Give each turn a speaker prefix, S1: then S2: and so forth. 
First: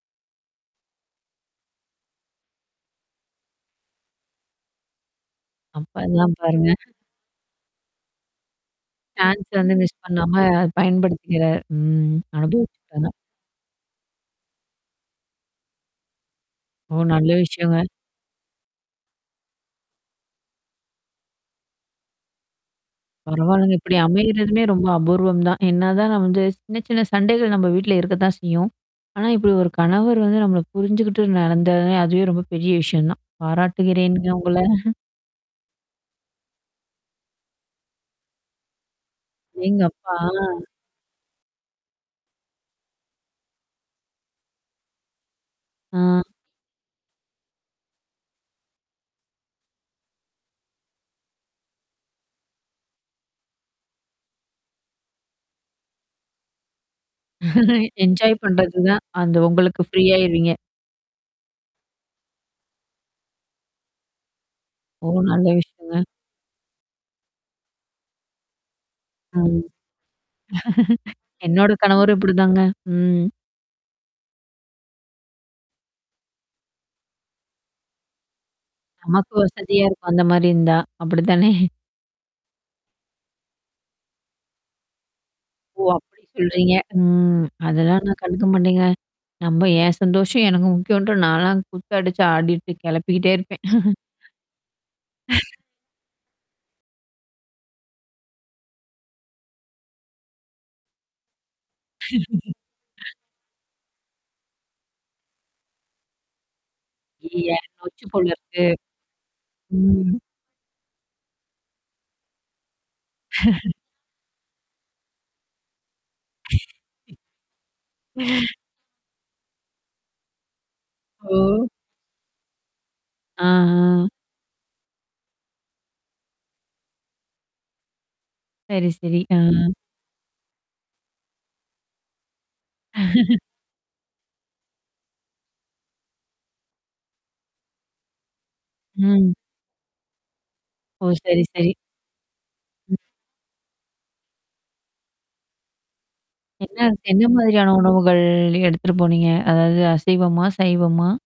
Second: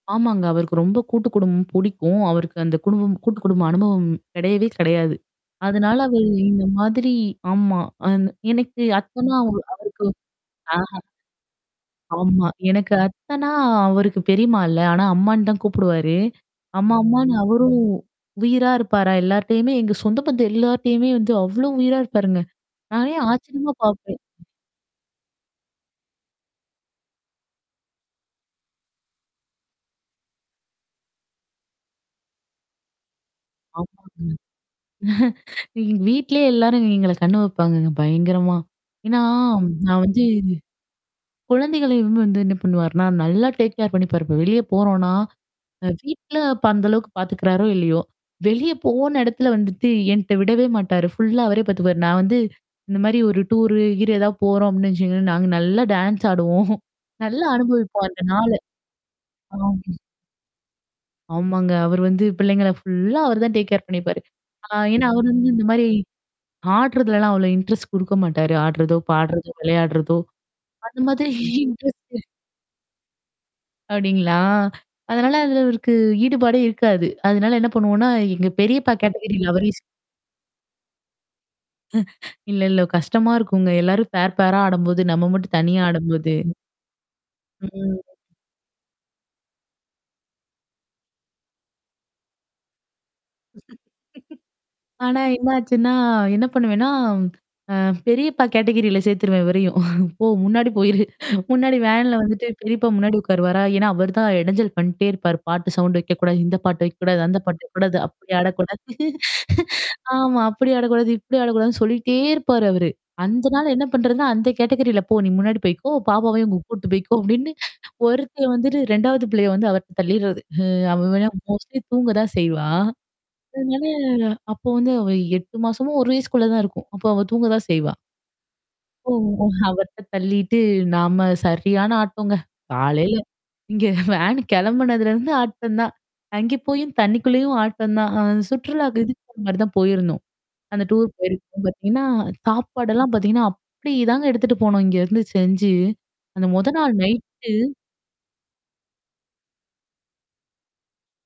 S1: ஆமாங்க. அவருக்கு ரொம்ப கூட்டு குடும்பம் புடிக்கும். அவருக்கு அந்த குடும்பம் கூட்டு குடும்ப அனுபவம் கிடையவே கிடையாது.
S2: அப்ப
S1: அதனால அவரு
S2: அதலாம்
S1: இந்த
S2: பாருங்க.
S1: மாதிரி ஆமா. அ எனக்கு அத்தனா
S2: சான்ஸ்
S1: அவரு
S2: வந்து மிஸ்
S1: அவருக்கு
S2: பண்ணாம
S1: அஹ.
S2: பயன்படுத்திக்கிற ம்
S1: ஆமா. எனக்கு
S2: அனுபவிச்சுட்டாங்க.
S1: அத்தனா அவருக்கு பெரியம்மா இல்ல. ஆனா அம்மான்னு தான் கூப்பிடுவாரு.
S2: ஓ!
S1: அம்மா,
S2: நல்ல
S1: அம்மான்னு
S2: விஷயங்க.
S1: அவரும். உயிரா இருப்பாரா, எல்லார்ட்டயுமே எங்க சொந்த பந்தும் எல்லார்ட்டயுமே வந்து, அவ்ளோ உயிரா இருப்பாருங்க. நானே ஆச்சரியமா
S2: பரவால்லங்க இப்டி
S1: பார்ப்பேன்.
S2: அமையறதுமே ரொம்ப அபூர்வம் தான். என்னா தான் நம்ம வந்து சின்ன, சின்ன சண்டைகள் நம்ம வீட்ல இருக்கத்தான் செய்யும். ஆனா, இப்டி ஒரு கணவர் வந்து நம்மள புரிஞ்சுகிட்டு நடந்ததே, அதுவே ரொம்ப பெரிய விஷயம் தான்.
S1: ஆமாங்க.
S2: பாராட்டுகிறேன்ங்க உங்கள.
S1: எங்க வீட்லேயே எல்லாரும் எங்கள கண்ணு வைப்பாங்கங்க. பயங்கரமா. ஏன்னா, நான்
S2: அடேங்கப்பா!
S1: வந்து
S2: அ.
S1: குழந்தைகளையும் வந்து என்ன பண்ணுவாருன்னா நல்லா டேக்கேர் பண்ணிப்பாரு, இப்ப வெளிய போறோம்னா, அ
S2: ஆ.
S1: வீட்ல அப்ப அந்த அளவுக்கு பார்த்துக்கிறாரோ இல்லயோ! வெளிய போன இடத்துல வந்துட்டு என்ட்ட விடவே மாட்டாரு. ஃபுல்லா அவரே பாத்தபாரு. நான் வந்து, இந்த மாரி ஒரு டூர்ரு ஹீர்னு ஏதாவது போறோம் அப்டின்னு வச்சுோங்களேன். நாங்க நல்லா டான்ஸ் ஆடுவோம். நல்லா அனுபவிப்போம் அந்த
S2: என்ஜாய்
S1: நாள.
S2: பண்றது தான், அந்த
S1: ஆமா.
S2: உங்களுக்கு ஃப்ரீ ஆயிருவீங்க.
S1: ஆமாங்க. அவர் வந்து பிள்ளைங்கள ஃபுல்லா அவர் தான் டேக்கேர் பண்ணிப்பாரு. ஆ ஏன்னா,
S2: ஓ!
S1: அவரு வந்து
S2: நல்ல
S1: இந்த மாரி
S2: விஷயங்க.
S1: ஆடுறதலல்லாம் அவ்வளோ இன்ட்ரெஸ்ட் குடுக்க மாட்டாரு. ஆடுறதோ!
S2: ம்.
S1: பாடுறதோ, விளையாடுறதோ! அந்த மாதிரி
S2: என்னோட கணவரும்
S1: இன்ட்ரெஸ்ட்டு.
S2: இப்டிதாங்க! ம்.
S1: அப்டீங்களா? அதனால அதுல அவருக்கு ஈடுபாடே இருக்காது. அதனால என்ன பண்ணுவோம்ன்னா, எங்க பெரியப்பா
S2: நமக்கு
S1: கேட்டகரில அவரையும் சேர்த்து
S2: வசதியா இருக்கும் அந்த மாரி இருந்தா! அப்டித்தானே?
S1: இல்ல, இல்ல கஷ்டமா இருக்குங்க. எல்லாரும் பேர், பேரா ஆடம்போது. நம்ம மட்டும் தனியா
S2: ஓ! அப்டி
S1: ஆடம்போது.
S2: சொல்றீங்க. ம்.
S1: ம்.
S2: அதெல்லாம் தான் கண்டுக்க மாட்டேங்க. நம்ப என் சந்தோஷம் எனக்கு முக்கியம்ன்ட்டு நான்லாம் குத்து அடிச்சு, ஆடிட்டு கெளப்பிக்கிட்டே இருப்பேன்.
S1: ஆனா என்னாச்சுன்னா என்ன பண்ணுவேன்னா, அ பெரியப்பா கேட்டகரில சேர்த்துருவேன் இவரையும். போ! முன்னாடி போயிரு. முன்னாடி வேன்ல வந்துட்டு பெரியப்பா முன்னாடி உட்காருவாரா! ஏன்னா, அவர் தான் எடைஞ்சல் பண்ணிட்டே இருப்பாரு, பாட்டு சவுண்ட் வைக்கக்கூடாது. இந்த பாட்டு வைக்கக்கூடாது. அந்த
S2: ஐய்யய்ய!
S1: பாட்டு வைக்கக்கூடாது.
S2: நொச்சு
S1: அப்டி
S2: போலருக்கு.
S1: ஆடக்கூடாது.
S2: ம்.
S1: ஆமா, அப்டி ஆடக்கூடாது. இப்டி ஆடக்கூடாதுன்னு சொல்லிட்டே இருப்பாரு அவரு. அந்தனால என்ன பண்றதுன்னா, அந்த கேட்டகரில போ! நீ முன்னாடி போய்க்கோ, பாப்பாவையும் உங்க கூட்டு போய்க்கோ! அப்டின்னு ஒருத்த வந்துட்டு 2வது பிள்ளைய வந்து அவர்ட்ட தள்ளிறது. அவ வேணா
S2: ஓ!
S1: மோஸ்ட்லி தூங்க தான் செய்வா. அதனால
S2: ஆஹா.
S1: அப்போ வந்து அவ 8 மாசமோ, 1 வயசுக்குள்ள தான் இருக்கும். அப்போ அவ தூங்கதா செய்வா.
S2: சரி,
S1: ஓ!
S2: சரி. ஆ.
S1: அவர்ட்ட தள்ளிட்டு, நாம சரியான ஆட்டம்ங்க. காலையில இங்க வேன் கிளம்புனதுலருந்து ஆட்டம் தான். அங்க போயும் தண்ணிக்குள்ளேயும் ஆட்டம் தான். அ சுற்றுலாக்கு இதுக்கு
S2: ம்.
S1: போற மாரி தான் போயிருந்தோம். அந்த
S2: ஓ!
S1: டூர்
S2: சரி,
S1: போயிருக்கோம்
S2: சரி.
S1: பார்த்தீங்கன்னா சாப்பாடெல்லாம் பார்த்தீங்கன்னா, அப்டி தாங்க எடுத்துட்டு போனோம் இங்கருந்து செஞ்சு. அந்த மொத
S2: என்ன
S1: நாள்
S2: என்ன
S1: நைட்டு
S2: மாதிரியான உணவுகள் எடுத்துட்டு போனீங்க? அதாவது அசைவமா? சைவமா?